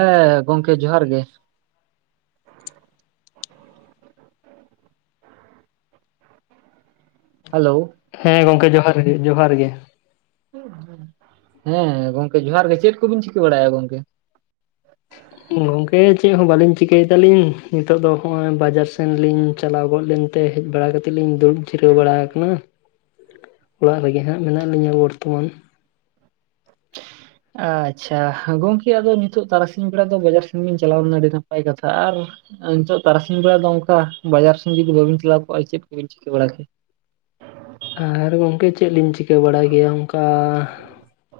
ᱦᱮᱸ ᱜᱚᱝᱠᱮ ᱡᱚᱦᱟᱨ ᱜᱮ ᱦᱮᱞᱳ ᱦᱮᱸ ᱜᱚᱝᱠᱮ ᱡᱚᱦᱟᱨ ᱜᱮ ᱡᱚᱦᱟᱨ ᱜᱮ ᱦᱮᱸ ᱜᱚᱝᱠᱮ ᱡᱚᱦᱟᱨ ᱜᱮ ᱪᱮᱫ ᱠᱚᱵᱤᱱ ᱪᱤᱠᱟᱹ ᱵᱟᱲᱟᱭᱟ ᱜᱚᱝᱠᱮ ᱜᱚᱝᱠᱮ ᱪᱮᱫ ᱦᱚᱸ ᱵᱟᱟᱹᱞᱤᱧ ᱪᱤᱠᱟᱹᱭᱮᱫᱟᱞᱤᱧ ᱱᱤᱛᱚᱜ ᱫᱚ ᱦᱚᱸᱜᱼᱚᱭ ᱵᱟᱡᱟᱨ ᱥᱮᱱ ᱞᱤᱧ ᱪᱟᱞᱟᱣ ᱜᱚᱫ ᱞᱮᱱᱟ ᱛᱮ, ᱦᱮᱡ ᱵᱟᱲᱟ ᱠᱟᱛᱮᱫ ᱞᱤᱧ ᱫᱩᱵ ᱡᱷᱤᱨᱟᱹᱣ ᱵᱟᱲᱟ ᱟᱠᱟᱱᱟ ᱚᱲᱟᱜ ᱨᱮᱜᱮ ᱦᱟᱸᱜ ᱢᱮᱱᱟᱜ ᱞᱤᱧᱟᱹ ᱵᱚᱨᱛᱚᱢᱟᱱ [inaudible] ᱟᱪᱪᱷᱟ ᱜᱚᱝᱠᱮ ᱟᱫᱚ ᱱᱤᱛᱚᱜ ᱛᱟᱨᱟᱥᱤᱧ ᱵᱮᱲᱟ ᱫᱚ ᱵᱟᱡᱟᱨ ᱥᱮᱱ ᱵᱤᱱ ᱪᱟᱞᱟᱣ ᱞᱮᱱᱟ ᱟᱹᱰᱤ ᱱᱟᱯᱟᱭ ᱠᱟᱛᱷᱟ ᱟᱨ ᱱᱤᱛᱚᱜ ᱛᱟᱨᱟᱥᱤᱧ ᱵᱮᱲᱟ ᱫᱚ ᱚᱝᱠᱟ ᱵᱟᱡᱟᱨ ᱥᱮᱱ ᱡᱩᱫᱤ ᱵᱟᱹᱵᱤᱱ ᱪᱟᱞᱟᱣ ᱠᱚᱜᱼᱟ ᱪᱮᱫ ᱠᱚᱵᱤᱱ ᱪᱤᱠᱟᱹ ᱵᱟᱲᱟ ᱠᱮᱭᱟ? ᱟᱨ ᱜᱚᱝᱠᱮ ᱪᱮᱫ ᱞᱤᱧ ᱪᱤᱠᱟᱹ ᱵᱟᱲᱟᱭ ᱜᱮᱭᱟ ᱚᱝᱠᱟ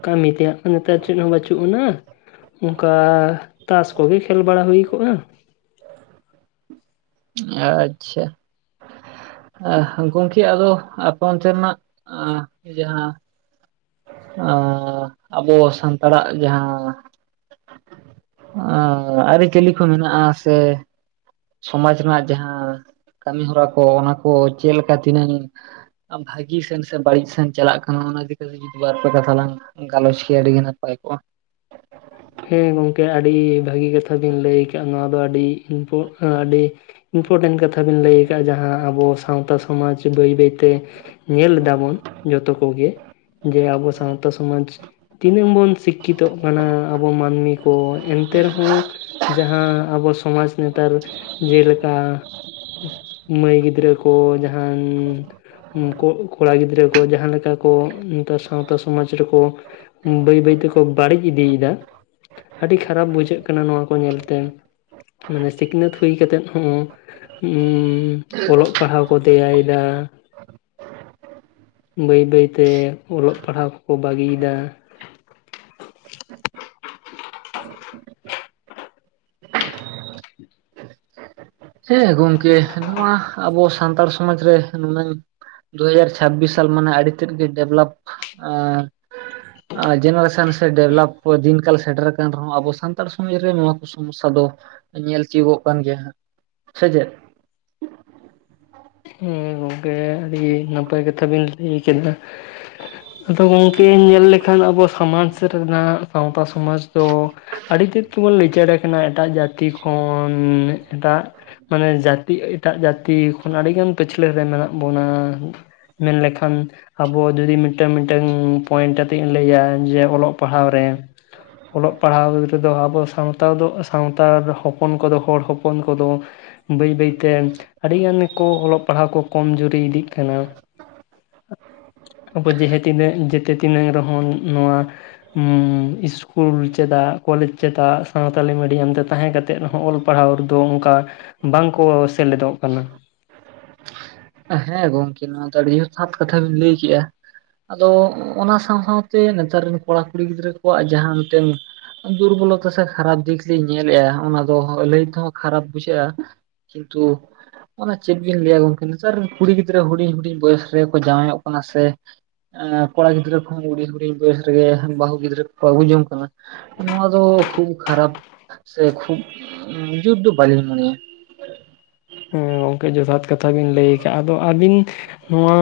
ᱠᱟᱹᱢᱤ ᱛᱮᱭᱟᱜ ᱱᱮᱛᱟᱨ ᱪᱮᱫ ᱦᱚᱸ ᱵᱟᱹᱪᱩᱜ ᱟᱱᱟ ᱚᱝᱠᱟ ᱛᱟᱥ ᱠᱚᱜᱮ ᱠᱷᱮᱹᱞ ᱵᱟᱲᱟ ᱦᱩᱭ ᱠᱚᱜᱼᱟ ᱟᱪᱪᱷᱟ ᱮᱸᱜ ᱜᱚᱝᱠᱮ ᱟᱫᱚ ᱟᱯᱮ ᱚᱱᱛᱮᱱᱟᱜ‌ ᱮᱸᱜ ᱡᱟᱦᱟᱸ ᱮᱸ, ᱟᱵᱚ ᱥᱟᱱᱛᱟᱲᱟᱜ ᱡᱟᱦᱟᱸ ᱚ ᱟᱹᱨᱤᱪᱟᱹᱞᱤ ᱠᱚ ᱢᱮᱱᱟᱜᱼᱟ ᱥᱮ ᱥᱚᱢᱟᱡᱽ ᱨᱮᱱᱟᱜ ᱡᱟᱦᱟᱸ ᱠᱟᱹᱢᱤ ᱦᱚᱨᱟ ᱠᱚ ᱚᱱᱟ ᱠᱚ ᱪᱮᱫ ᱞᱮᱠᱟ ᱛᱤᱱᱟᱹᱝ ᱵᱷᱟᱜᱤ ᱥᱮᱱ ᱥᱮ ᱵᱟᱹᱲᱤᱡ ᱥᱮᱱ ᱪᱟᱞᱟᱜ ᱠᱟᱱᱟ ᱚᱱᱟᱜᱮ ᱫᱟᱹᱭ ᱢᱤᱫ ᱵᱟᱨ ᱯᱮ ᱠᱟᱛᱷᱟ ᱞᱟᱝ ᱜᱟᱞᱚᱪ ᱠᱮᱭᱟ ᱟᱹᱰᱤᱜᱮ ᱱᱟᱯᱟᱭ ᱠᱚᱜᱼᱟ ᱦᱩᱸ ᱜᱚᱝᱠᱮ ᱟᱹᱰᱤ ᱵᱷᱟᱹᱜᱤ ᱠᱟᱛᱷᱟ ᱵᱤᱱ ᱞᱟᱹᱭ ᱟᱠᱟᱫ ᱱᱚᱣᱟ ᱫᱚ ᱟᱹᱰᱤ ᱤᱢᱯᱚ ᱟᱹᱰᱤ ᱤᱢᱯᱚᱨᱴᱮᱱᱴ ᱠᱟᱛᱷᱟ ᱵᱤᱱ ᱞᱟᱹᱭ ᱟᱠᱟᱫᱼᱟ ᱡᱟᱦᱟᱸ ᱟᱵᱚ ᱥᱟᱶᱛᱟ ᱥᱚᱢᱟᱡᱽ ᱵᱟᱹᱭ ᱵᱟᱹᱭᱛᱮ ᱧᱮᱞ ᱫᱟᱵᱚᱱ ᱡᱚᱛᱚ ᱠᱚᱜᱮ ᱡᱮ ᱟᱵᱚ ᱥᱟᱶᱛᱟ ᱥᱚᱢᱟᱡᱽ ᱛᱤᱱᱟᱹᱜ ᱵᱚᱱ ᱥᱤᱠᱠᱷᱤᱛᱚᱜ ᱠᱟᱱᱟ ᱟᱵᱚ ᱢᱟᱹᱱᱢᱤ ᱠᱚ ᱮᱱᱛᱮ ᱨᱮᱦᱚᱸ ᱡᱟᱦᱟᱸ ᱟᱵᱚ ᱥᱚᱢᱟᱡᱽ ᱱᱮᱛᱟᱨ ᱡᱮᱞᱮᱠᱟ ᱢᱟᱹᱭ ᱜᱤᱫᱽᱨᱟᱹ ᱠᱚ ᱡᱟᱦᱟᱱ ᱠᱚᱜ ᱠᱚᱲᱟ ᱜᱤᱫᱽᱨᱟᱹ ᱠᱚ ᱡᱟᱦᱟᱸ ᱞᱮᱠᱟ ᱠᱚ ᱱᱮᱛᱟᱨ ᱥᱟᱶᱛᱟ ᱥᱚᱢᱟᱡᱽ ᱨᱮᱠᱚ ᱵᱟᱹᱭ ᱵᱟᱹᱭ ᱛᱮᱠᱚ ᱵᱟᱹᱲᱤᱡ ᱤᱫᱤᱭᱮᱫᱟ ᱟᱹᱰᱤ ᱠᱷᱟᱨᱟᱯ ᱵᱩᱡᱷᱟᱹᱜ ᱠᱟᱱᱟ ᱱᱚᱣᱟ ᱠᱚ ᱧᱮᱞᱛᱮ ᱢᱟᱱᱮ ᱥᱤᱠᱷᱱᱟᱹᱛ ᱦᱩᱭ ᱠᱟᱛᱮᱫ ᱩᱸ ᱚᱞᱚᱜ ᱯᱟᱲᱦᱟᱣ ᱠᱚ ᱫᱮᱭᱟᱭᱮᱫᱟ ᱵᱟᱹᱭ ᱵᱟᱹᱭᱛᱮ ᱚᱞᱚᱜ ᱯᱟᱲᱦᱟᱣ ᱠᱚᱠᱚ ᱵᱟᱹᱜᱤᱭᱮᱫᱟ ᱦᱮᱸ ᱜᱚᱢᱠᱮ ᱱᱚᱣᱟ ᱟᱵᱚ ᱥᱟᱱᱛᱟᱲ ᱥᱚᱢᱟᱡᱽ ᱨᱮ ᱱᱩᱱᱟᱹᱝ ᱫᱩ ᱦᱟᱡᱟᱨ ᱪᱷᱟᱵᱵᱤᱥ ᱥᱟᱞ ᱢᱟᱱᱮ ᱟᱹᱰᱤ ᱛᱮᱫ ᱜᱮ ᱰᱮᱵᱷᱞᱚᱯ ᱮᱸᱻ ᱡᱮᱱᱟᱨᱮᱥᱚᱱ ᱥᱮ ᱰᱮᱵᱷᱞᱚᱯ ᱫᱤᱱ ᱠᱟᱞ ᱥᱮᱴᱮᱨ ᱟᱠᱟᱱ ᱨᱮᱦᱚᱸ ᱟᱵᱚ ᱥᱟᱱᱛᱟᱲ ᱥᱚᱢᱟᱡᱽ ᱨᱮ ᱱᱚᱣᱟ ᱠᱚ ᱥᱚᱢᱚᱥᱥᱟ ᱫᱚ ᱧᱮᱞ ᱛᱤᱭᱚᱜᱚᱜ ᱠᱟᱱ ᱜᱮᱭᱟ ᱦᱟᱸᱜ ᱥᱮᱪᱮᱫ ᱦᱮᱸ ᱜᱚᱝᱠᱮ ᱟᱹᱰᱤ ᱱᱟᱯᱟᱭ ᱠᱟᱛᱷᱟ ᱵᱮᱱ ᱞᱟᱹᱭ ᱠᱮᱫᱟ ᱟᱫᱚ ᱜᱚᱝᱠᱮ ᱧᱮᱞ ᱞᱮᱠᱷᱟᱱ ᱟᱵᱚ ᱥᱚᱢᱟᱡᱽ ᱨᱮᱱᱟᱜ ᱥᱟᱶᱛᱟ ᱥᱚᱢᱟᱡᱽ ᱫᱚ ᱟᱹᱰᱤ ᱛᱮᱫ ᱛᱮᱵᱚᱱ ᱞᱤᱪᱟᱹᱲ ᱟᱠᱟᱱᱟ ᱮᱴᱟᱜ ᱡᱟᱹᱛᱤ ᱠᱚ ᱡᱷᱚᱱ ᱮᱴᱟᱜ ᱢᱟᱱᱮ ᱡᱟᱹᱛᱤ ᱮᱴᱟᱜ ᱡᱟᱹᱛᱤ ᱠᱷᱚᱱ ᱟᱹᱰᱤᱜᱟᱱ ᱯᱟᱹᱪᱷ ᱯᱟᱹᱪᱷᱞᱟᱹ ᱨᱮ ᱢᱮᱱᱟᱜ ᱵᱚᱱᱟ ᱢᱮᱱᱞᱮᱠᱷᱟᱱ ᱟᱵᱚ ᱡᱩᱫᱤ ᱢᱤᱫᱴᱮᱝ ᱢᱤᱫᱴᱮᱝ ᱯᱚᱭᱮᱱᱴ ᱟᱛᱮᱜ ᱤᱧ ᱞᱟᱹᱭᱟ ᱡᱮ ᱚᱞᱚᱜ ᱯᱟᱲᱦᱟᱣ ᱨᱮ ᱚᱞᱚᱜ ᱯᱟᱲᱦᱟᱣ ᱨᱮᱫᱚ ᱟᱵᱚ ᱥᱟᱶᱛᱟ ᱫᱚ ᱥᱟᱶᱛᱟ ᱦᱚᱯᱚᱱ ᱠᱚᱫᱚ ᱦᱚᱲ ᱦᱚᱯᱚᱱ ᱠᱚᱫᱚ ᱵᱟᱹᱭ ᱵᱟᱹᱭᱛᱮ ᱟᱹᱰᱤ ᱜᱟᱱ ᱜᱮ ᱠᱚ ᱚᱞᱚᱜ ᱯᱟᱲᱦᱟᱜ ᱠᱚ ᱠᱚᱢ ᱡᱩᱨᱤ ᱤᱫᱤᱜ ᱠᱟᱱᱟ ᱾ [inaudible] ᱟᱵᱚ ᱡᱮᱦᱮ ᱛᱤᱱᱟᱹᱜ ᱡᱮᱛᱮ ᱛᱤᱱᱟᱹᱜ ᱨᱮᱦᱚᱸ ᱱᱚᱣᱟ ᱤᱥᱠᱩᱞ ᱪᱮᱫᱟᱜ ᱠᱚᱞᱮᱡᱽ ᱪᱮᱫᱟᱜ ᱥᱟᱶᱛᱟᱞᱤ ᱢᱤᱰᱤᱭᱟᱢ ᱛᱮ ᱛᱟᱦᱮᱸ ᱠᱟᱛᱮ ᱨᱮ ᱦᱚᱸ ᱚᱞ ᱯᱟᱲᱦᱟᱣ ᱚᱞ ᱯᱟᱲᱦᱟᱣ ᱨᱮᱫᱚ ᱚᱱᱠᱟ ᱵᱟᱝ ᱠᱚ ᱥᱮᱞᱮᱫᱚᱜ ᱠᱟᱱᱟ ᱾ ᱦᱮᱸ ᱜᱚᱝᱠᱮ ᱱᱚᱣᱟ ᱫᱚ ᱟᱹᱰᱤ ᱡᱚᱛᱷᱟᱛ ᱠᱟᱛᱷᱟ ᱵᱤᱱ ᱞᱟᱹᱭ ᱠᱮᱜᱼᱟ ᱾ ᱟᱫᱚ ᱚᱱᱟ ᱥᱟᱶ ᱥᱟᱶᱛᱮ ᱱᱮᱛᱟᱨ ᱨᱮᱱ ᱠᱚᱲᱟ ᱠᱩᱲᱤ ᱜᱤᱫᱽᱨᱟᱹ ᱠᱚᱣᱟᱜ ᱡᱟᱦᱟᱸ ᱢᱤᱫᱴᱮᱱ ᱫᱩᱨᱵᱚᱞᱚᱛᱟ ᱥᱮ ᱠᱷᱟᱨᱟᱯ ᱫᱤᱠ ᱞᱤᱧ ᱧᱮᱞᱮᱫᱼᱟ ᱚᱱᱟ ᱫᱚ ᱞᱟᱹᱭ ᱛᱮᱦᱚᱸ ᱠᱷᱟᱨᱟᱯ ᱵᱩᱡᱷᱟᱹᱜᱼᱟ ᱾ ᱠᱤᱱᱛᱩ ᱚᱱᱟ ᱪᱮᱫ ᱵᱤᱱ ᱞᱟᱹᱭᱟ ᱜᱚᱝᱠᱮ ᱱᱮᱛᱟᱨ ᱨᱮᱱ ᱠᱩᱲᱤ ᱜᱤᱫᱽᱨᱟᱹ ᱦᱩᱰᱤᱧ ᱦᱩᱰᱤᱧ ᱵᱚᱭᱮᱥ ᱨᱮᱠᱚ ᱡᱟᱶᱟᱭᱚᱜ ᱠᱟᱱᱟ ᱥᱮ ᱠᱚᱲᱟ ᱜᱤᱫᱽᱨᱟᱹ ᱠᱚᱦᱚᱸ ᱦᱩᱰᱤᱧ ᱦᱩᱰᱤᱧ ᱵᱚᱭᱮᱥ ᱨᱮᱜᱮ ᱵᱟᱹᱦᱩ ᱜᱤᱫᱽᱨᱟᱹ ᱠᱚᱠᱚ ᱟᱹᱜᱩ ᱡᱚᱝ ᱠᱟᱱᱟ ᱱᱚᱣᱟ ᱫᱚ ᱠᱷᱩᱵᱽ ᱠᱷᱟᱨᱟᱯ ᱥᱮ ᱠᱷᱩᱵᱽ ᱡᱩᱛ ᱫᱚ ᱵᱟᱹᱞᱤᱧ ᱢᱚᱱᱮᱭᱟ ᱾ ᱦᱮᱸ ᱜᱚᱝᱠᱮ ᱡᱚᱛᱷᱟᱛ ᱠᱟᱛᱷᱟ ᱵᱤᱱ ᱞᱟᱹᱭ ᱠᱮᱜᱼᱟ ᱾ ᱟᱫᱚ ᱟᱹᱵᱤᱱ ᱱᱚᱣᱟ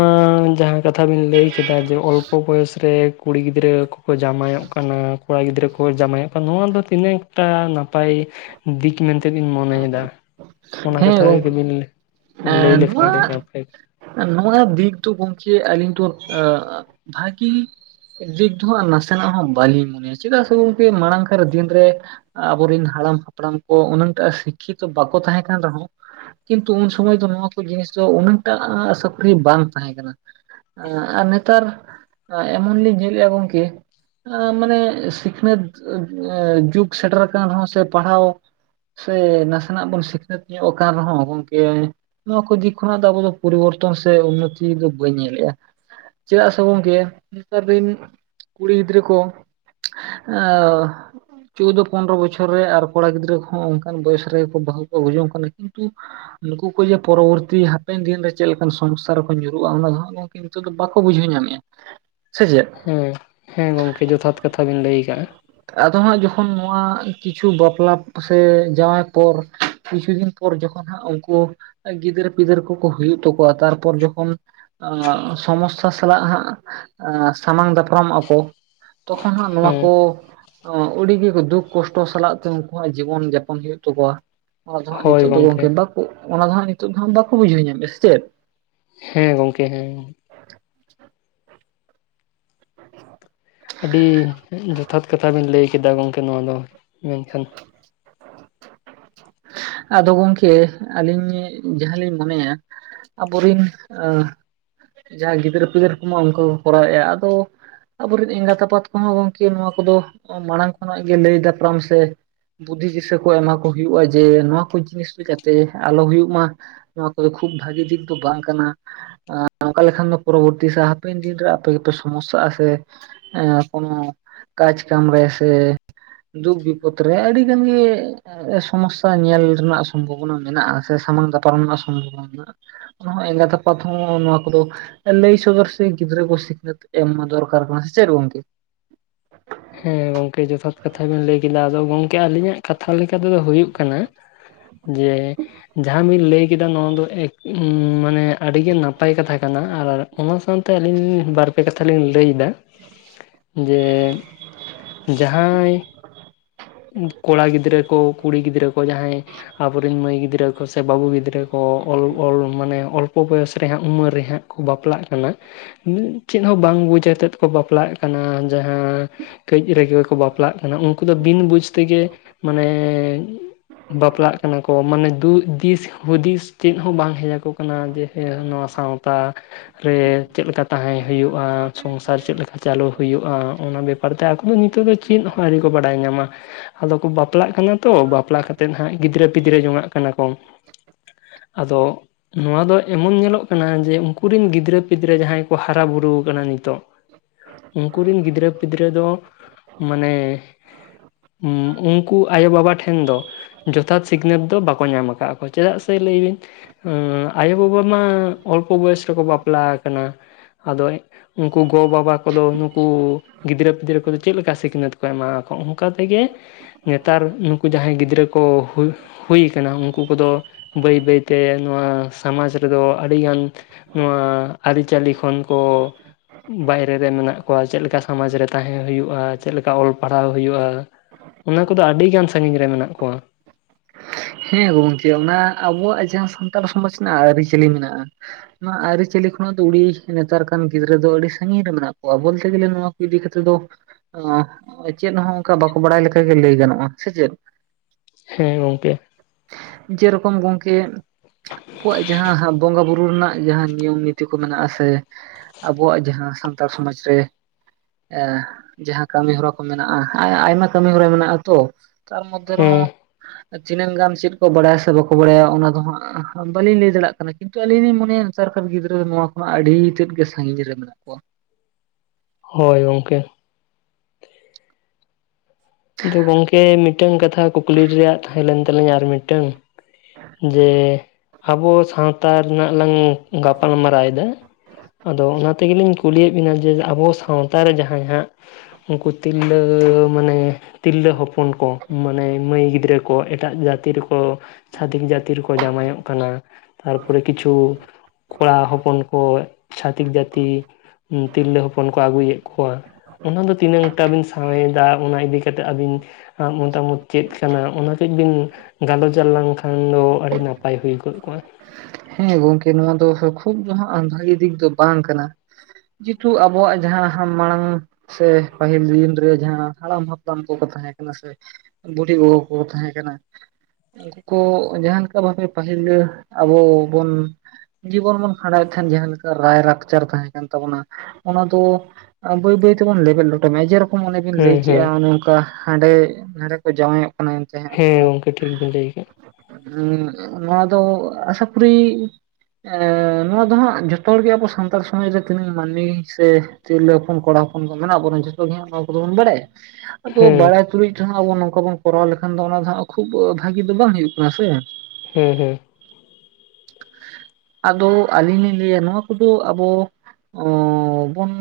ᱡᱟᱦᱟᱸ ᱠᱟᱛᱷᱟ ᱵᱤᱱ ᱞᱟᱹᱭ ᱠᱮᱫᱟ ᱡᱮ ᱚᱞᱯᱚ ᱵᱚᱭᱚᱥ ᱨᱮ ᱠᱩᱲᱤ ᱜᱤᱫᱽᱨᱟᱹ ᱠᱚᱠᱚ ᱡᱟᱢᱟᱭᱚᱜ ᱠᱟᱱᱟ ᱠᱚᱲᱟ ᱜᱤᱫᱽᱨᱟᱹ ᱠᱚ ᱡᱟᱢᱟᱭ ᱾ ᱱᱚᱣᱟ ᱫᱚ ᱛᱤᱱᱟᱹᱜᱴᱟ ᱱᱟᱯᱟᱭ ᱫᱤᱠ ᱢᱮᱱᱛᱮ ᱵᱤᱱ ᱢᱚᱱᱮᱭᱮᱫᱟ ᱚᱱᱟ [unintelligible] ᱦᱮᱸ ᱜᱚᱝᱠᱮ ᱞᱟ. ᱭ ᱞᱮᱠᱷᱟᱱ ᱱᱚᱣᱟ ᱟᱹᱰᱤ ᱱᱟᱯᱟᱭ ᱠᱚ ᱾ ᱱᱚᱣᱟ ᱫᱤᱠ ᱫᱚ ᱜᱚᱢᱠᱮ ᱟᱹᱞᱤᱧ ᱫᱚ ᱵᱷᱟᱹᱜᱤ ᱫᱤᱠ ᱫᱚ ᱦᱟᱸᱜ ᱱᱟᱥᱮᱱᱟᱜ ᱦᱚᱸ ᱵᱟᱹᱞᱤᱧ ᱢᱚᱱᱮᱭᱟ ᱪᱮᱫᱟᱜ ᱥᱮ ᱜᱚᱝᱠᱮ ᱢᱟᱲᱟᱝ ᱠᱟᱨ ᱫᱤᱱ ᱨᱮ ᱟᱵᱚᱨᱮᱱ ᱦᱟᱲᱟᱢ ᱦᱟᱯᱲᱟᱢ ᱠᱚ ᱩᱱᱟᱝᱴᱟᱜ ᱥᱤᱠᱠᱷᱤᱛᱚ ᱵᱟᱠᱚ ᱛᱟᱦᱮᱸ ᱠᱟᱱ ᱨᱮᱦᱚᱸ ᱠᱤᱱᱛᱩ ᱩᱱ ᱥᱚᱢᱚᱭ ᱫᱚ ᱱᱚᱣᱟ ᱠᱚ ᱡᱤᱱᱤᱥ ᱫᱚ ᱩᱱᱟᱹᱜᱴᱟᱜ ᱥᱟᱠᱨᱤᱭ ᱵᱟᱝ ᱛᱟᱦᱮᱸ ᱠᱟᱱᱟ ᱾ ᱟᱨ ᱱᱮᱛᱟᱨ ᱮᱢᱚᱱ ᱞᱤᱧ ᱧᱮᱞᱮᱜᱼᱟ ᱜᱚᱝᱠᱮ ᱢᱟᱱᱮ ᱥᱤᱠᱷᱱᱟᱹᱛ ᱡᱩᱜᱽ ᱥᱮᱴᱮᱨ ᱟᱠᱟᱱ ᱨᱮᱦᱚᱸ ᱥᱮ ᱯᱟᱲᱦᱟᱣ ᱥᱮ ᱱᱟᱥᱮᱱᱟᱜ ᱵᱚᱱ ᱥᱤᱠᱷᱱᱟᱹᱛ ᱧᱚᱜ ᱟᱠᱟᱱ ᱨᱮᱦᱚᱸ ᱜᱚᱝᱠᱮ ᱱᱚᱣᱟ ᱠᱚ ᱫᱤᱠ ᱠᱷᱚᱱᱟᱜ ᱫᱚ ᱟᱵᱚ ᱫᱚ ᱯᱚᱨᱤᱵᱚᱨᱛᱚᱱ ᱥᱮ ᱩᱱᱱᱚᱛᱤ ᱫᱚ ᱵᱟᱹᱧ ᱧᱮᱞᱮᱜᱼᱟ ᱾ ᱪᱮᱫᱟᱜ ᱥᱮ ᱜᱚᱝᱠᱮ ᱱᱮᱛᱟᱨ ᱫᱤᱱ ᱠᱩᱲᱤ ᱜᱤᱫᱨᱟᱹ ᱠᱚ ᱪᱳᱣᱫᱚ ᱯᱚᱱᱨᱚ ᱵᱚᱪᱷᱚᱨ ᱨᱮ ᱟᱨ ᱠᱚᱲᱟ ᱜᱤᱫᱽᱨᱟᱹ ᱠᱚᱦᱚᱸ ᱚᱱᱠᱟᱱ ᱵᱚᱭᱮᱥ ᱨᱮ ᱵᱟᱹᱦᱩ ᱠᱚ ᱟᱹᱜᱩ ᱡᱚᱝ ᱠᱟᱱᱟ ᱾ ᱠᱤᱱᱛᱩ ᱱᱩᱠᱩ ᱡᱮ ᱯᱚᱨᱚᱵᱚᱨᱛᱤ ᱦᱟᱯᱮᱱ ᱫᱤᱱ ᱨᱮ ᱪᱮᱫ ᱞᱮᱠᱟᱱ ᱥᱚᱝᱥᱟᱨ ᱨᱮᱠᱚ ᱧᱩᱨᱩᱜᱼᱟ ᱚᱱᱟ ᱫᱚ ᱦᱟᱸᱜ ᱜᱚᱝᱠᱮ ᱱᱤᱛᱚᱜ ᱫᱚ ᱵᱟᱠᱚ ᱵᱩᱡᱷᱟᱹᱣ ᱧᱟᱢᱮᱜᱼᱟ ᱾ ᱦᱮᱸ ᱦᱮᱸ ᱜᱚᱝᱠᱮ ᱡᱚᱛᱷᱟᱛ ᱠᱟᱛᱷᱟ ᱵᱤᱱ ᱞᱟᱹᱭ ᱟᱠᱟᱜ-ᱟ ᱾ ᱟᱫᱚ ᱦᱟᱸᱜ ᱡᱚᱠᱷᱚᱱ ᱱᱚᱣᱟ ᱠᱤᱪᱷᱩ ᱵᱟᱯᱞᱟ ᱥᱮ ᱡᱟᱶᱟᱭ ᱯᱚᱨ ᱠᱤᱪᱷᱩ ᱫᱤᱱ ᱯᱚᱨ ᱡᱚᱠᱷᱚᱱ ᱦᱟᱸᱜ ᱩᱱᱠᱩ ᱜᱤᱫᱟᱹᱨ ᱯᱤᱫᱟᱹᱨ ᱠᱚᱠᱚ ᱦᱩᱭᱩᱜ ᱛᱟᱠᱚᱣᱟ ᱛᱟᱨᱯᱚᱨ ᱡᱚᱠᱷᱚᱱ ᱥᱚᱢᱚᱥᱥᱟ ᱥᱟᱞᱟᱜ ᱦᱟᱸᱜ ᱥᱟᱢᱟᱝ ᱫᱟᱯᱨᱟᱢᱚᱜ ᱟᱠᱚ ᱾ ᱛᱚᱠᱷᱚᱱ ᱦᱟᱸᱜ ᱱᱚᱣᱟ ᱦᱮᱸ ᱠᱚ ᱟᱹᱰᱤᱜ ᱫᱩᱠ ᱠᱚᱥᱴᱚ ᱥᱟᱞᱟᱜ ᱛᱮ ᱩᱱᱠᱩᱣᱟᱜ ᱡᱤᱵᱚᱱ ᱡᱟᱯᱚᱱ ᱦᱩᱭᱩᱜ ᱛᱟᱠᱩᱣᱟ ᱾ ᱚᱱᱟ ᱫᱚ ᱦᱟᱸᱜ ᱱᱤᱛᱚᱜ ᱫᱚ ᱜᱚᱝᱠᱮ ᱵᱟᱠᱚ ᱚᱱᱟ ᱫᱚ ᱦᱟᱸᱜ ᱱᱤᱛᱚᱜ ᱫᱚ ᱵᱟᱠᱚ ᱵᱩᱡᱷᱟᱹᱣ ᱧᱟᱢ ᱢᱮᱜ-ᱟ ᱥᱮ ᱪᱮᱫ? ᱦᱮᱸ ᱜᱚᱝᱠᱮ ᱦᱮᱸ ᱾ ᱦ [inaudible] ᱟᱹᱰᱤ ᱡᱚᱛᱷᱟᱛ ᱠᱟᱛᱷᱟ ᱵᱮᱱ ᱞᱟᱹᱭ ᱠᱮᱫᱟ ᱜᱚᱝᱠᱮ ᱱᱚᱣᱟ ᱫᱚ ᱢᱮᱱᱠᱷᱟᱱ ᱟᱫᱚ ᱜᱚᱝᱠᱮ ᱟᱹᱞᱤᱧ ᱡᱟᱦᱟᱸ ᱞᱤᱧ ᱢᱚᱱᱮᱭᱟ ᱟᱵᱚ ᱨᱤᱱ ᱡᱟᱦᱟᱸᱭ ᱜᱤᱫᱟᱹᱨ ᱯᱤᱫᱟᱹᱨ ᱠᱚᱢᱟ ᱚᱱᱠᱟ ᱠᱚ ᱠᱚᱨᱟᱣᱮᱫ-ᱟ ᱟᱫᱚ ᱟᱵᱚᱨᱮᱱ ᱮᱸᱜᱟᱛ ᱟᱯᱟᱛ ᱠᱚᱦᱚᱸ ᱜᱚᱝᱠᱮ ᱱᱚᱣᱟ ᱠᱚᱫᱚ ᱢᱟᱲᱟᱝ ᱠᱷᱚᱱᱟᱜ ᱜᱮ ᱞᱟᱹᱭ ᱫᱟᱯᱨᱟᱢ ᱥᱮ ᱵᱩᱫᱽᱫᱷᱤ ᱫᱤᱥᱟᱹ ᱠᱚ ᱮᱢᱟ ᱠᱚ ᱦᱩᱭᱩᱜ-ᱟ ᱡᱮ ᱱᱚᱣᱟ ᱠᱚ ᱡᱤᱱᱤᱥ ᱦᱩᱭ ᱠᱟᱛᱮ ᱟᱞᱚ ᱦᱩᱭᱩᱜ ᱢᱟ ᱱᱚᱣᱟ ᱠᱚᱫᱚ ᱠᱷᱩᱵ ᱵᱷᱟᱜᱤ ᱫᱤᱠ ᱫᱚ ᱵᱟᱝ ᱠᱟᱱᱟ ᱾ ᱱᱚᱝᱠᱟ ᱞᱮᱠᱷᱟᱱ ᱫᱚ ᱯᱚᱨᱚᱵᱚᱨᱛᱤ ᱥᱮ ᱦᱟᱯᱮᱱ ᱫᱤᱱ ᱨᱮ ᱟᱯᱮ ᱜᱮᱯᱮ ᱥᱚᱢᱚᱥᱥᱟ ᱟᱥᱮ ᱦᱮᱸ ᱠᱚᱱᱳ ᱠᱟᱪ ᱠᱟᱢᱨᱟ ᱥᱮ ᱫᱩᱠ ᱵᱤᱯᱚᱫ ᱨᱮ ᱟᱹᱰᱤ ᱜᱟᱱ ᱜᱮ ᱥᱚᱢᱚᱥᱥᱟ ᱟᱨ ᱧᱮᱞ ᱨᱮᱱᱟᱜ ᱥᱚᱢᱵᱷᱚᱵᱚᱱᱟ ᱢᱮᱱᱟᱜ-ᱟ ᱥᱮ ᱥᱟᱢᱟᱝ ᱫᱟᱯᱟᱢ ᱨᱮᱱᱟᱜ ᱥᱚᱢᱵᱷᱚᱵᱚᱱᱟ ᱢᱮᱱᱟᱜ-ᱟ ᱾ ᱮᱸᱜᱟᱛ ᱟᱯᱟᱛ ᱦᱚᱸ ᱱᱚᱣᱟ ᱠᱚᱫᱚ ᱞᱟᱹᱭ ᱥᱚᱫᱚᱨ ᱥᱮ ᱜᱤᱫᱽᱨᱟᱹ ᱠᱚ ᱥᱤᱠᱷᱱᱟᱹᱛ ᱮᱢ ᱫᱚᱨᱠᱟᱨ ᱠᱟᱱᱟ ᱥᱮᱪ ᱜᱚᱝᱠᱮ ᱜᱚᱢᱠᱮ ᱡᱚᱛᱷᱟᱛ ᱠᱟᱛᱷᱟ ᱵᱮᱱ ᱞᱟᱹᱭ ᱠᱮᱫᱟ ᱟᱫᱚ ᱜᱚᱢᱠᱮ ᱟᱹᱞᱤᱧᱟᱜ ᱠᱟᱛᱷᱟ ᱞᱮᱠᱟ ᱛᱮᱫᱚ ᱦᱩᱭᱩᱜ ᱠᱟᱱᱟ ᱡᱮᱻ ᱡᱟᱦᱟᱸ ᱵᱤᱱ ᱞᱟᱹᱭ ᱠᱮᱫᱟ ᱱᱚᱣᱟ ᱫᱚ ᱮᱠ ᱢᱟᱱᱮ ᱟᱹᱰᱤ ᱜᱮ ᱱᱟᱯᱟᱭ ᱠᱟᱛᱷᱟ ᱠᱟᱱᱟ ᱟᱨ ᱚᱱᱟ ᱥᱟᱶᱛᱮ ᱟᱹᱞᱤᱧ ᱞᱤᱧ ᱵᱟᱨᱯᱮ ᱠᱟᱛᱷᱟ ᱞᱤᱧ ᱞᱟᱹᱭ ᱮᱫᱟ [inaudible] ᱡᱮᱻ ᱡᱟᱦᱟᱸᱭ ᱠᱚᱲᱟ ᱜᱤᱫᱽᱨᱟᱹ ᱠᱚ ᱠᱩᱲᱤ ᱜᱤᱫᱽᱨᱟᱹ ᱠᱚ ᱡᱟᱦᱟᱸᱭ ᱟᱵᱚᱨᱮᱱ ᱢᱟᱹᱭ ᱜᱤᱫᱽᱨᱟᱹ ᱠᱚ ᱥᱮ ᱵᱟᱹᱵᱩ ᱜᱤᱫᱽᱨᱟᱹ ᱚ ᱚᱞ ᱚᱞ ᱢᱟᱱᱮ ᱚᱞᱯᱚ ᱵᱚᱭᱚᱥ ᱨᱮᱦᱟᱸᱜ ᱩᱢᱟᱹᱨ ᱨᱮ ᱦᱟᱸᱜ ᱠᱚ ᱵᱟᱯᱞᱟᱜ ᱠᱟᱱᱟ ᱪᱮᱫ ᱦᱚᱸ ᱵᱟᱝ ᱵᱩᱡ ᱠᱟᱛᱮᱫ ᱠᱚ ᱵᱟᱯᱞᱟᱜ ᱠᱟᱱᱟ ᱡᱟᱦᱟᱭ ᱠᱟᱹᱡ ᱨᱮᱜᱮ ᱠᱚ ᱵᱟᱯᱞᱟᱜ ᱠᱟᱱᱟ ᱩᱱᱠᱩ ᱫᱚ ᱵᱤᱱ ᱵᱩᱡᱽ ᱛᱮᱜᱮ ᱢᱟᱱᱮ ᱵᱟᱯᱞᱟᱜ ᱠᱟᱱᱟ ᱠᱚ ᱢᱟᱱᱮ ᱫᱩ ᱫᱤᱥ ᱦᱩᱫᱤᱥ ᱪᱮᱫ ᱦᱚᱸ ᱵᱟᱝ ᱦᱮᱡ ᱟᱠᱚ ᱠᱟᱱᱟ ᱡᱮ ᱦᱮᱸ ᱱᱚᱣᱟ ᱥᱟᱶᱛᱟ ᱨᱮ ᱪᱮᱫ ᱞᱮᱠᱟ ᱛᱟᱦᱮᱸ ᱦᱩᱭᱩᱜ-ᱟ ᱥᱚᱝᱥᱟᱨ ᱪᱮᱫ ᱞᱮᱠᱟ ᱪᱟᱹᱞᱩ ᱦᱩᱭᱩᱜ-ᱟ ᱚᱱᱟ ᱵᱮᱯᱟᱨ ᱯᱟᱨᱛᱮ ᱟᱠᱚ ᱫᱚ ᱱᱤᱛᱚᱜ ᱫᱚ ᱪᱮᱫ ᱦᱚᱸ ᱟᱹᱣᱨᱤ ᱠᱚ ᱵᱟᱰᱟᱭ ᱧᱟᱢᱟ ᱟᱫᱚ ᱠᱚ ᱵᱟᱯᱞᱟᱜ ᱠᱟᱱᱟ ᱛᱚ ᱵᱟᱯᱞᱟ ᱠᱟᱛᱮᱫ ᱦᱟᱸᱜ ᱜᱤᱫᱽᱨᱟᱹ ᱯᱤᱫᱽᱨᱟᱹ ᱡᱚᱱᱟᱜ ᱠᱟᱱᱟ ᱠᱚ ᱟᱫᱚ ᱱᱚᱣᱟ ᱫᱚ ᱮᱢᱚᱱ ᱧᱮᱞᱚᱜ ᱠᱟᱱᱟ ᱡᱮ ᱩᱱᱠᱩ ᱨᱤᱱ ᱜᱤᱫᱽᱨᱟᱹ ᱯᱤᱫᱽᱨᱟᱹ ᱡᱟᱦᱟᱸᱭ ᱠᱚ ᱦᱟᱨᱟ ᱵᱩᱨᱩ ᱟᱠᱟᱱᱟ ᱱᱤᱛᱚᱜ ᱩᱱᱠᱩ ᱨᱤᱱ ᱜᱤᱫᱽᱨᱟᱹ ᱯᱤᱫᱽᱨᱟᱹ ᱫᱚ ᱢᱟᱱᱮ ᱩᱸ ᱩᱱᱠᱩ ᱟᱭᱳ ᱵᱟᱵᱟ ᱴᱷᱮᱱ ᱫᱚ ᱡᱚᱛᱷᱟᱛ ᱥᱤᱠᱷᱱᱟᱹᱛ ᱫᱚ ᱵᱟᱠᱚ ᱧᱟᱢ ᱟᱠᱟᱜ ᱟᱠᱚ ᱪᱮᱫᱟᱜ ᱥᱮ ᱞᱟᱹᱭ ᱵᱤᱱ ᱟᱸ ᱟᱭᱳ ᱵᱟᱵᱟ ᱢᱟ ᱚᱞᱯᱚ ᱵᱚᱭᱚᱥ ᱨᱮᱠᱚ ᱵᱟᱯᱞᱟ ᱟᱠᱟᱱᱟ ᱟᱫᱚ ᱩᱱᱠᱩ ᱜᱚ-ᱵᱟᱵᱟ ᱠᱚᱫᱚ ᱱᱩᱠᱩ ᱜᱤᱫᱽᱨᱟᱹ ᱯᱤᱫᱽᱨᱟᱹ ᱠᱚᱫᱚ ᱪᱮᱫ ᱞᱮᱠᱟ ᱥᱤᱠᱷᱱᱟᱹᱛ ᱠᱚ ᱮᱢᱟ ᱠᱚ ᱚᱱᱠᱟ- ᱛᱮ ᱜᱮ ᱱᱮᱛᱟᱨ ᱱᱩᱠᱩ ᱡᱟᱦᱟᱸᱭ ᱜᱤᱫᱽᱨᱟᱹ ᱠᱚ ᱦᱩᱭ ᱦᱩᱭ ᱠᱟᱱᱟ ᱩᱱᱠᱩ ᱠᱚᱫᱚ ᱵᱟᱹᱭ ᱵᱟᱹᱭᱛᱮ ᱱᱚᱣᱟ ᱥᱟᱢᱟᱡᱽ ᱨᱮᱫᱚ ᱟᱹᱰᱤᱜᱟᱱ ᱱᱚᱣᱟ ᱟᱹᱨᱤ ᱪᱟᱹᱞᱤ ᱠᱷᱚᱱ ᱠᱚ ᱵᱟᱭᱨᱮ ᱨᱮ ᱢᱮᱱᱟᱜ ᱠᱚᱣᱟ ᱪᱮᱫ ᱞᱮᱠᱟ ᱥᱟᱢᱟᱡᱽ ᱨᱮ ᱛᱟᱦᱮᱸ ᱦᱩᱭᱩᱜ-ᱟ ᱪᱮᱫ ᱞᱮᱠᱟ ᱚᱞ ᱯᱟᱲᱦᱟᱣ ᱦᱩᱭᱩᱜ-ᱟ ᱚᱱᱟ ᱠᱚᱫᱚ ᱟᱹᱰᱤ ᱜᱟᱱ ᱥᱟᱺᱜᱤᱧ ᱨᱮ ᱢᱮᱱᱟᱜ ᱠᱚᱣᱟ ᱾ ᱦᱮᱸ ᱜᱚᱢᱠᱮ ᱚᱱᱟ ᱟᱵᱚᱣᱟᱜ ᱡᱟᱦᱟᱸ ᱥᱟᱱᱛᱟᱲ ᱥᱚᱢᱟᱡᱽ ᱨᱮᱱᱟᱜ ᱟᱹᱨᱤᱪᱟᱹᱞᱤ ᱢᱮᱱᱟᱜ-ᱟ᱾ ᱱᱚᱣᱟ ᱟᱹᱨᱤᱪᱟᱹᱞᱤ ᱠᱷᱚᱱᱟᱜ ᱫᱚ ᱩᱲᱤ ᱱᱮᱛᱟᱨ ᱠᱟᱱ ᱜᱤᱫᱽᱨᱟᱹ ᱫᱚ ᱟᱹᱰᱤ ᱥᱟᱺᱜᱤᱧ ᱨᱮ ᱢᱮᱱᱟᱜ ᱠᱚᱣᱟ ᱵᱚᱞᱛᱮ ᱜᱮᱞᱮ ᱱᱚᱣᱟ- ᱤᱫᱤ ᱠᱟᱛᱮ ᱫᱚ ᱪᱮᱫ ᱦᱚᱸ ᱚᱱᱠᱟ ᱵᱟᱠᱚ ᱵᱟᱲᱟᱭ ᱞᱮᱠᱮ ᱞᱟᱹᱭ ᱜᱟᱱᱚᱜᱼᱟ ᱥᱮ ᱪᱮᱫ ᱦᱮᱸ ᱜᱚᱝᱠᱮ ᱡᱮ ᱨᱚᱠᱚᱢ ᱜᱚᱝᱠᱮ, ᱟᱵᱚᱣᱟᱜ ᱡᱟᱦᱟᱸ ᱵᱚᱸᱜᱟ ᱵᱩᱨᱩ [unintelligible] ᱨᱮᱱᱟᱜ ᱡᱟᱦᱟᱸ ᱱᱤᱭᱚᱢ ᱱᱤᱛᱤ ᱠᱚ ᱢᱮᱱᱟᱜ ᱥᱮ ᱟᱵᱚᱣᱟᱜ ᱡᱟᱦᱟᱸ ᱥᱟᱱᱛᱟᱲ ᱥᱚᱢᱟᱡᱽ ᱨᱮ ᱮᱻ ᱡᱟᱦᱟᱸ ᱠᱟᱹᱢᱤ ᱦᱚᱨᱟ ᱠᱚ ᱢᱮᱱᱟᱜᱼᱟ᱾ ᱟᱭ ᱟᱭᱢᱟ ᱠᱟᱹᱢᱤ ᱦᱚᱨᱟ ᱢᱮᱱᱟᱜ ᱛᱚ ᱛᱟᱨ ᱢᱚᱫᱷᱮ ᱨᱮᱦᱚ ᱦᱮᱸ [unintelligible] ᱛᱤᱱᱟᱹᱱ ᱜᱟᱱ ᱪᱮᱫ ᱠᱚ ᱵᱟᱲᱟᱭᱟ ᱥᱮ ᱵᱟᱠᱚ ᱵᱟᱲᱟᱭᱟ ᱚᱱᱟ ᱫᱚ ᱦᱟᱸᱜ ᱵᱟᱞᱤᱧ ᱞᱟᱹᱭ ᱫᱟᱲᱮᱭᱟᱜ ᱠᱟᱱᱟ᱾ ᱠᱤᱱᱛᱩ ᱟᱹᱞᱤᱧ ᱞᱤᱧ ᱢᱚᱱᱮᱭᱟ ᱥᱟᱨᱠᱟᱨ ᱜᱤᱫᱽᱨᱟᱹ ᱫᱚ ᱱᱚᱣᱟ ᱠᱷᱚᱱᱟᱜ ᱟᱹᱰᱤ ᱛᱮᱫ ᱜᱮ ᱥᱟᱺᱜᱤᱧ ᱨᱮ ᱢᱮᱱᱟᱜ ᱠᱚᱣᱟ ᱾ ᱦᱳᱭ ᱜᱚᱢᱠᱮ᱾ ᱟᱫᱚ ᱜᱚᱝᱠᱮ ᱢᱤᱫᱴᱟᱝ ᱠᱟᱛᱷᱟ ᱠᱩᱠᱞᱤ ᱨᱮᱭᱟᱜ ᱛᱟᱦᱮᱸ ᱞᱮᱱ ᱛᱟᱞᱤᱧᱟ ᱟᱨ ᱢᱤᱫᱴᱟᱝ ᱡᱮ, ᱟᱵᱚ ᱥᱟᱶᱛᱟ ᱨᱮᱱᱟᱜ ᱞᱟᱝ ᱜᱟᱯᱟᱞᱢᱟᱨᱟᱣ ᱮᱫᱟ ᱟᱫᱚ ᱚᱱᱟ ᱛᱮᱜᱮᱞᱤᱧ ᱠᱩᱞᱤᱭᱮᱫ ᱵᱤᱱᱟ ᱡᱮ ᱟᱵᱚ ᱥᱟᱶᱛᱟ ᱨᱮ ᱡᱟᱦᱟᱸᱭ ᱦᱟᱸᱜ ᱩᱱᱠᱩ ᱛᱤᱨᱞᱟᱹ ᱢᱟᱱᱮ ᱛᱤᱨᱞᱟᱹ ᱦᱚᱯᱚᱱ ᱠᱚ ᱢᱟᱱᱮ ᱢᱟᱹᱭ ᱜᱤᱫᱽᱨᱟᱹ ᱠᱚ ᱮᱴᱟᱜ ᱡᱟᱹᱛᱤ ᱨᱮᱠᱚ ᱪᱷᱟᱹᱛᱤᱠ ᱡᱟᱹᱛᱤ ᱨᱮᱠᱚ ᱡᱟᱶᱟᱭ ᱚᱜ ᱠᱟᱱᱟ ᱛᱟᱨᱯᱚᱨᱮ ᱠᱤᱪᱷᱩ ᱠᱚᱲᱟ ᱦᱚᱯᱚᱱ ᱠᱚ ᱪᱷᱟᱛᱤᱠ ᱡᱟᱹᱛᱤ ᱛᱤᱨᱞᱟᱹ ᱦᱚᱯᱚᱱ ᱠᱚ ᱟᱹᱜᱩᱭᱮᱠ ᱠᱚᱣᱟ᱾ ᱚᱱᱟ ᱫᱚ ᱛᱤᱱᱟᱹᱝ ᱴᱟ ᱵᱤᱱ ᱥᱟᱶ ᱮᱫᱟ ᱚᱱᱟ ᱤᱫᱤ ᱛᱮᱫ ᱟᱹᱵᱤᱱ ᱢᱚᱛᱟᱢᱚᱛ ᱪᱮᱫ ᱠᱟᱱᱟ ᱚᱱᱟ ᱠᱟᱹᱡ ᱵᱤᱱ ᱜᱟᱞᱚᱪ ᱟᱞᱟᱝ ᱠᱷᱟᱱ ᱫᱚ ᱟᱹᱰᱤ ᱱᱟᱯᱟᱭ ᱦᱩᱭ ᱠᱚᱜᱼᱟ᱾ ᱦᱮᱸ ᱜᱚᱝᱠᱮ ᱱᱚᱣᱟ ᱫᱚ ᱠᱷᱩᱵ ᱫᱚᱦᱟᱸᱜ ᱵᱷᱟᱹᱜᱤ ᱫᱤᱠ ᱫᱚ ᱵᱟᱝ ᱠᱟᱱᱟ ᱾ ᱡᱮᱦᱮᱛᱩ ᱟᱵᱚᱣᱟᱜ ᱡᱟᱦᱟᱸ ᱢᱟᱲᱟᱝ ᱥᱮ ᱯᱟᱦᱤᱞ ᱫᱤᱱ ᱨᱮ ᱡᱟᱦᱟᱸ ᱦᱟᱲᱟᱢ ᱦᱟᱯᱲᱟᱢ ᱠᱚᱠᱚ ᱛᱟᱦᱮᱸ ᱠᱟᱱᱟ ᱥᱮ ᱵᱩᱰᱦᱤ ᱜᱚᱜᱚ ᱠᱚ ᱛᱟᱦᱮᱸ ᱠᱟᱱᱟ᱾ ᱩᱱᱠᱩ ᱠᱚ ᱡᱟᱦᱟᱸ ᱞᱮᱠᱟ ᱵᱷᱟᱵᱮ ᱯᱟᱦᱤᱞ ᱟᱵᱚ ᱵᱚᱱ᱾ ᱡᱤᱵᱚᱱ ᱵᱚᱱ ᱠᱷᱟᱸᱰᱟᱣᱮᱜ ᱛᱟᱦᱮᱸᱱ ᱡᱟᱦᱟᱸ ᱞᱮᱠᱟ ᱨᱟᱭ ᱨᱟᱠᱪᱟᱨ ᱛᱟᱦᱮᱸ ᱠᱟᱱ ᱛᱟᱵᱚᱱᱟ᱾ ᱚᱱᱟ ᱫᱚ ᱟ ᱵᱟᱹᱭ ᱵᱟᱹᱭ ᱛᱮᱵᱚᱱ ᱞᱮᱵᱮᱞ ᱞᱚᱴᱚᱢᱮᱜ ᱡᱮᱨᱼᱼ ᱠᱟ ᱚᱱᱮ ᱵᱤᱱ ᱦᱮᱸ ᱞᱟᱹᱭ ᱦᱮᱸ ᱠᱮᱜ-ᱟ᱾ ᱦᱟᱸᱰᱮ ᱱᱟᱱᱰᱮ ᱠᱚ ᱡᱟᱶᱟᱭᱚᱜ ᱠᱟᱱᱟ ᱮᱱ ᱦᱮᱸ ᱜᱚᱝᱠᱮ ᱴᱷᱤᱠ ᱵᱮᱱ ᱞᱟᱹᱭ ᱟᱠᱟᱜ᱾ ᱦᱩᱸ ᱱᱚᱶᱟ ᱫᱚ ᱪᱷᱟᱯᱨᱤ ᱮᱸ ᱱᱚᱣᱟ ᱫᱚ ᱦᱟᱸᱜ ᱡᱚᱛᱚ ᱦᱚᱲ ᱜᱮ ᱟᱵᱚ ᱥᱟᱱᱛᱟᱲ ᱥᱚᱢᱟᱡᱽ ᱨᱮ ᱛᱤᱱᱟᱹᱜ ᱢᱟᱱᱢᱤ ᱥᱮ ᱛᱤᱨᱞᱟᱹ ᱦᱚᱯᱚᱱ ᱠᱚᱲᱟ ᱦᱚᱯᱚᱱ ᱠᱚ ᱢᱮᱱᱟᱜ ᱵᱚᱱᱟ ᱡᱷᱚᱛᱚ ᱜᱮ ᱦᱟᱜ ᱱᱚᱣᱟ ᱠᱚᱫᱚ ᱵᱚᱱ ᱵᱟᱲᱟᱭᱟ᱾ ᱟᱫᱚ ᱦᱮᱸ ᱵᱟᱲᱟᱭ ᱛᱩᱞᱩᱡ ᱠᱷᱟᱱ ᱟᱵᱚ ᱱᱚᱝᱠᱟ ᱵᱚᱱ ᱠᱚᱨᱟᱣ ᱞᱮᱠᱷᱟᱱ ᱫᱚ ᱚᱱᱟ ᱫᱚ ᱦᱟᱸᱜ ᱠᱷᱩᱵ ᱵᱷᱟᱹᱜᱤ ᱫᱚ ᱵᱟᱝ ᱦᱩᱭᱩᱜ ᱠᱟᱱᱟ ᱥᱮ᱾ ᱦᱮᱸ ᱦᱮᱸ᱾ ᱟᱫᱚ ᱟᱞᱤᱧ ᱞᱤᱧ ᱞᱟᱹᱭᱟ ᱱᱚᱣᱟ ᱠᱚᱫᱚ ᱟᱵᱚ ᱚᱸ ᱵᱚᱱ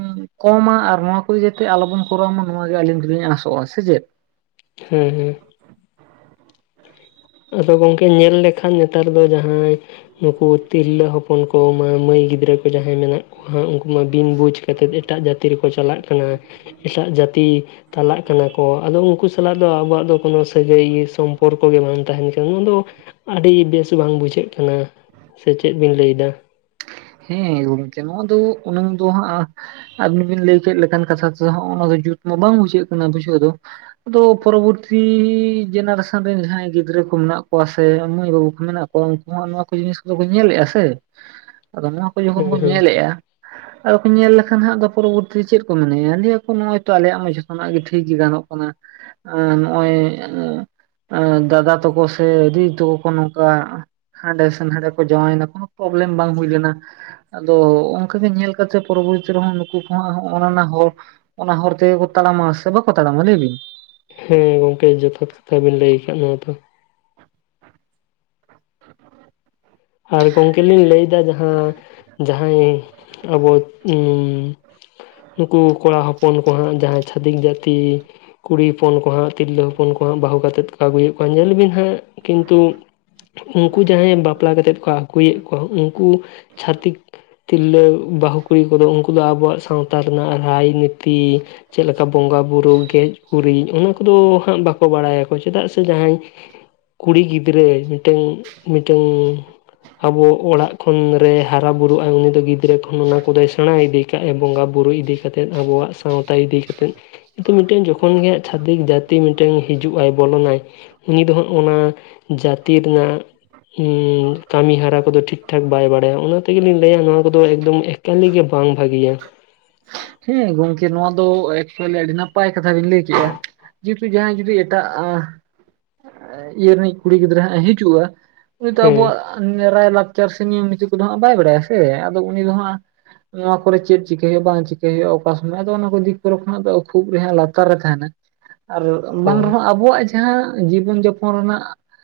ᱠᱚᱢᱟ ᱟᱨ ᱱᱚᱣᱟ ᱠᱚ ᱡᱟᱛᱮ ᱟᱞᱚᱵᱚᱱ ᱠᱚᱨᱟᱣ ᱢᱟ ᱱᱚᱣᱟ ᱜᱮ ᱟᱹᱞᱤᱧ ᱫᱚᱞᱤᱧ ᱟᱥᱚᱜ-ᱟ᱾ᱥᱮ ᱪᱮᱫ? ᱦᱮᱸ ᱦᱮᱸ᱾ ᱟᱫᱚ ᱜᱚᱝᱠᱮ ᱧᱮᱞ ᱞᱮᱠᱷᱟᱱ ᱱᱮᱛᱟᱨ ᱫᱚ ᱡᱟᱦᱟᱸᱭ ᱱᱩᱠᱩ ᱛᱤᱨᱞᱟᱹ ᱦᱚᱯᱚᱱ ᱠᱚ ᱢᱟᱹ ᱢᱟᱹᱭ ᱜᱤᱫᱽᱨᱟᱹ ᱠᱚ ᱡᱟᱦᱟᱸᱭ ᱢᱮᱱᱟᱜ ᱠᱚᱣᱟ ᱩᱱᱠᱩ ᱩ ᱢ‌ᱟ ᱵᱤᱱ ᱵᱩᱡᱽ ᱠᱟᱛᱮᱜ ᱮᱴᱟᱜ ᱡᱟᱹᱛᱤ ᱨᱮᱠᱚ ᱪᱟᱞᱟᱜ ᱠᱟᱱᱟ ᱮᱴᱟᱜ ᱡᱟᱛᱤ ᱛᱟᱞᱟᱜ ᱠᱟᱱᱟ ᱠᱚ᱾ ᱟᱫᱚ ᱩᱱᱠᱩ ᱥᱟᱞᱟᱜ ᱫᱚ ᱟᱵᱚᱣᱟᱜ ᱫᱚ ᱠᱚᱱᱚ ᱥᱟᱹᱜᱟᱹᱭ ᱭᱟᱹ ᱥᱚᱢᱯᱚᱨᱠᱚ ᱜᱮ ᱵᱟᱝ ᱛᱟᱦᱮᱱ ᱠᱟᱱᱟ᱾ ᱱᱚᱣᱟ ᱫᱚ ᱟᱹᱰᱤ ᱵᱮᱥ ᱵᱟᱝ ᱵᱩᱡᱷᱟᱹᱜ ᱠᱟᱱᱟ᱾ ᱥᱮ ᱪᱮᱫ ᱵᱤᱱ ᱞᱟᱹᱭ ᱫᱟ? ᱦᱮᱸ ᱜᱚᱢᱠᱮ ᱱᱚᱣᱟ ᱫᱚ ᱩᱱᱟᱹᱝ ᱫᱚ ᱦᱟᱸᱜᱼᱼ ᱟᱵᱤᱱ ᱵᱤᱱ ᱞᱟᱹᱭ ᱠᱮᱫ ᱞᱮᱠᱟᱱ ᱠᱟᱛᱷᱟ ᱛᱮ ᱦᱚᱸᱜ- ᱚᱱᱟ ᱫᱚ ᱡᱩᱛ ᱢᱟ ᱵᱟᱝ ᱵᱩᱡᱷᱟᱹᱜ ᱠᱟᱱᱟ ᱵᱩᱡᱷᱟᱹᱣ ᱫᱚ᱾ ᱟᱫᱚ ᱯᱚᱨᱚᱵᱚᱨᱛᱷᱤ ᱡᱮᱱᱟᱨᱮᱥᱚᱱ ᱨᱮᱱ ᱡᱟᱦᱟᱸᱭ ᱜᱤᱫᱽᱨᱟᱹ ᱠᱚ ᱢᱮᱱᱟᱜ ᱠᱚᱣᱟ ᱥᱮ ᱢᱟᱹᱭ ᱵᱟᱹᱵᱩ ᱠᱚ ᱢᱮᱱᱟᱜ ᱠᱚ ᱠᱚ ᱩᱱᱠᱩ ᱦᱚᱸ ᱱᱚᱣᱟ ᱠᱚ ᱡᱤᱱᱤᱥ ᱠᱚᱫᱚ ᱠᱚ ᱧᱮᱞᱮᱜ-ᱟ ᱥᱮ ᱟᱫᱚ ᱱᱚᱣᱟ ᱠᱚ ᱡᱚᱠᱷᱚᱱ ᱦᱮᱸ ᱠᱚ ᱦᱮᱸ ᱧᱮᱞᱮᱜ-ᱟ᱾ ᱟᱨ ᱠᱚ ᱧᱮᱞ ᱞᱮᱠᱷᱟᱱ ᱦᱟᱸᱜ ᱫᱚ ᱯᱚᱨᱚᱵᱚᱨᱛᱷᱤ ᱨᱮ ᱪᱮᱫ ᱠᱚ ᱢᱚᱮᱱᱭᱟ ᱞᱟᱹᱭᱟ ᱠᱚ ᱱᱚᱶᱟ ᱛᱚ ᱟᱞᱮᱭᱟᱜ ᱢᱟ ᱡᱷᱚᱛᱚᱱᱟᱜ ᱜᱮ ᱴᱷᱤᱠ ᱜᱮ ᱜᱟᱱᱚᱜ ᱠᱟᱱᱟ ᱟᱸ ᱱᱚᱜ-ᱚᱭ ᱮᱸᱜ ᱟᱸ ᱫᱟᱫᱟ ᱛᱟᱠᱚ ᱥᱮ ᱫᱤᱫᱤ ᱛᱟᱠᱚ ᱠᱚ ᱱᱚᱝᱠᱟ ᱦᱟᱸᱰᱮᱥᱼᱼ ᱱᱟᱱᱰᱮ ᱠᱚ ᱡᱟᱶᱟᱭ ᱱᱟ ᱠᱚᱱᱚ ᱯᱨᱚᱵᱮᱞᱮᱢ ᱵᱟᱝ ᱦᱩᱭ ᱞᱮᱱᱟ᱾ ᱟᱫᱚ ᱚᱱᱠᱟ ᱜᱮ ᱧᱮᱞ ᱠᱟᱛᱮᱜ ᱯᱚᱨᱚᱵᱚᱨᱛᱤ ᱨᱮᱦᱚᱸ ᱱᱩᱠᱩ ᱱᱚᱶᱟ ᱦᱚᱸᱜ- ᱚᱱ ᱚᱱᱟ ᱦᱚᱨ ᱚᱱᱟ ᱦᱚᱨ ᱛᱮᱜᱮ ᱠᱚ ᱛᱟᱲᱟᱢᱟ ᱥᱮ ᱵᱟᱠᱚ ᱛᱟᱲᱟᱢᱟ ᱞᱟᱹᱭ ᱵᱤᱱ? ᱦᱮᱸ ᱜᱚᱝᱠᱮ ᱡᱚᱛᱷᱟᱛ ᱠᱟᱛᱷᱟ ᱵᱤᱱ ᱞᱟᱹᱭ ᱟᱠᱟᱫ ᱱᱚᱣᱟ ᱫᱚ᱾ ᱟᱨ ᱜᱚᱝᱠᱮ ᱞᱤᱧ ᱞᱟᱹᱭ ᱫᱟ ᱡᱟᱦᱟᱸ ᱡᱟᱦᱟᱸᱭ ᱟᱵᱚ ᱩᱸᱼᱼ ᱱᱩᱠᱩ ᱠᱚᱲᱟ ᱦᱚᱯᱚᱱ ᱠᱚᱦᱟᱸᱜ ᱡᱟᱦᱟᱸᱭ ᱪᱷᱟᱹᱛᱤᱠ ᱡᱟᱹᱛᱤᱼᱼ ᱠᱩᱲᱤ ᱦᱚᱯᱚᱱ ᱠᱚ ᱦᱟᱸᱜ ᱛᱤᱨᱞᱟᱹ ᱦᱚᱯᱼᱼ ᱦᱚᱯᱚᱱ ᱠᱚ ᱦᱟᱸᱜ ᱵᱟᱦᱩ ᱠᱟᱛᱮᱜ ᱠᱚ ᱟᱜᱩᱭᱮᱜ ᱠᱚᱣᱟ ᱧᱮᱞ ᱵᱤᱱ ᱦᱟᱸᱜ ᱠᱤᱱᱛᱩᱜ ᱩᱱᱠᱩ ᱡᱟᱦᱟᱸᱭ ᱵᱟᱯᱼᱼ ᱵᱟᱯᱞᱟ ᱠᱟᱛᱮᱫ ᱠᱚᱼᱼ ᱟᱜᱩᱭᱮᱜ ᱠᱚᱣᱟ ᱩᱱᱠᱩ ᱪᱷᱟᱛᱤᱠᱼᱼ ᱛᱤᱨᱞᱟᱹ ᱵᱟᱦᱩ ᱠᱩᱲᱤ ᱠᱩᱫᱚ ᱩᱱᱠᱩ ᱫᱚ ᱟᱵᱚᱣᱟᱜ ᱥᱟᱶᱛᱟ ᱨᱮᱱᱟᱜ ᱨᱟᱭ ᱱᱤᱛᱤᱼᱼ ᱪᱮᱜ ᱞᱮᱠᱟ ᱵᱚᱸᱜᱟᱼᱵᱩᱨᱩ ᱜᱮᱡ ᱜᱩᱨᱤᱡ ᱚᱱᱟ ᱠᱚᱫᱚ ᱦᱟᱸᱜ ᱵᱟᱠᱚ ᱵᱟᱲᱟ ᱭᱟᱠᱚ ᱪᱮᱫᱟᱜ ᱥᱮ ᱡᱟᱦᱟᱸᱭᱼᱼ ᱠᱩᱲᱤ ᱜᱤᱫᱽᱨᱟᱹ ᱢᱤᱫᱴᱟᱹᱝ ᱢᱤᱫᱴᱟᱹᱝᱼ ᱟᱵᱚ ᱚᱲᱟᱜ ᱠᱷᱚᱱ ᱨᱮ ᱦᱟᱨᱟ ᱵᱩᱨᱩᱜ-ᱟᱭ ᱩᱱᱤ ᱫᱚ ᱜᱤᱫᱽᱨᱟᱹ ᱠᱷᱚᱱ ᱚᱱᱟ ᱠᱚᱫᱚᱭ ᱥᱮᱬᱟᱭ ᱤᱫᱤᱼᱼ ᱪᱮ ᱵᱚᱸᱜᱟᱼᱵᱩᱩᱨᱩᱭ ᱤᱫᱤ ᱠᱟᱛᱮᱫ ᱟᱵᱚᱣᱟᱜ ᱥᱟᱶᱛᱟ ᱤᱫᱤ ᱠᱟᱛᱮᱫᱼᱼᱼᱼ ᱠᱤᱱᱛᱩ ᱢᱤᱫᱴᱮᱱ ᱡᱚᱠᱷᱚᱱ ᱜᱮ ᱪᱷᱟᱛᱤᱠ ᱡᱟᱹᱛᱤ ᱢᱤᱫᱴᱮᱝ ᱦᱤᱡᱩᱜ ᱟᱭ ᱵᱚᱞᱚ ᱱᱟᱭᱼᱼ ᱩᱱᱤ ᱫᱚ ᱦᱟᱸᱜ ᱚᱱᱟ ᱡᱟᱛᱤ ᱨᱮᱱᱟᱜ ᱩᱸᱼᱼ ᱠᱟᱢᱤ ᱦᱟᱨᱟ ᱠᱚᱫᱚ ᱴᱷᱤᱠ ᱴᱷᱟᱠ ᱵᱟᱭ ᱵᱟᱲᱟᱭᱟ ᱚᱱᱟ ᱛᱮᱜᱮ‌ ᱞᱤᱧ ᱞᱟᱹᱭᱟ ᱱᱚᱣᱟ ᱠᱚᱫᱚ ᱮᱠᱫᱚᱢ ᱮᱠᱟᱞᱤ ᱜᱮ ᱵᱟᱝ ᱵᱷᱟᱜᱤᱭᱟ᱾ ᱦᱮᱸ ᱜᱚᱝᱠᱮ ᱱᱚᱣᱟ ᱫᱚ ᱮᱠᱪᱩᱣᱮᱞᱤ ᱟᱹᱰᱤ ᱱᱟᱯᱟᱭ ᱠᱟᱛᱷᱟ ᱵᱤᱱ ᱞᱟᱹᱭ ᱠᱮᱜ-ᱟ᱾ ᱡᱮ ᱡᱟᱦᱟᱸᱭ ᱡᱩᱫᱤ ᱮᱴᱟᱜ ᱟᱸ ᱤᱭᱟᱹ ᱨᱤᱱᱤᱡ ᱠᱩᱲᱤ ᱜᱤᱫᱽᱨᱟᱹ ᱦᱟᱸᱜ ᱮ ᱦᱤᱡᱩᱜ-ᱟ᱾ ᱩᱱᱤ ᱛᱚ ᱦᱮᱸ ᱟᱵᱚᱣᱟᱜ ᱟᱸ ᱱᱮ ᱨᱟᱭᱼᱨᱟᱠᱪᱟᱨ ᱥᱮ ᱱᱤᱭᱚᱢ ᱱᱤᱛᱤ ᱠᱚᱫᱚ ᱦᱟᱸᱜ ᱵᱟᱭ ᱵᱟᱲᱟᱭᱟ ᱥᱮ ᱟᱫᱚ ᱩᱱᱤ ᱫᱚ ᱦᱟᱸᱜᱼᱼ ᱱᱚᱣᱟ ᱠᱚᱨᱮ ᱪᱮᱫ ᱪᱤᱠᱟᱹ ᱦᱩᱭᱩᱜ ᱵᱟᱝ ᱪᱤᱠᱼᱼ ᱪᱮᱠ ᱦᱩᱭᱩᱜᱼᱟ ᱚᱠᱟ ᱥᱚᱢᱚᱭ ᱫᱚ ᱚᱱᱟ ᱠᱚ ᱫᱤᱠ ᱠᱚᱨᱮ ᱠᱷᱚᱱᱟᱜ ᱫᱚ ᱠᱷᱩᱵ ᱜᱮᱦᱟᱜ ᱞᱟᱛᱟᱨ ᱨᱮ ᱛᱟᱦᱮᱱᱟ ᱟᱨᱼᱳ ᱾ ᱵᱟᱝ ᱨᱮ ᱦᱳᱭ ᱦᱚᱸ ᱟᱵᱚᱣᱟᱜ ᱡᱟᱦᱟᱸ ᱡᱤᱵᱚᱱ ᱡᱟᱯᱚᱱ ᱨᱮᱱᱟᱜ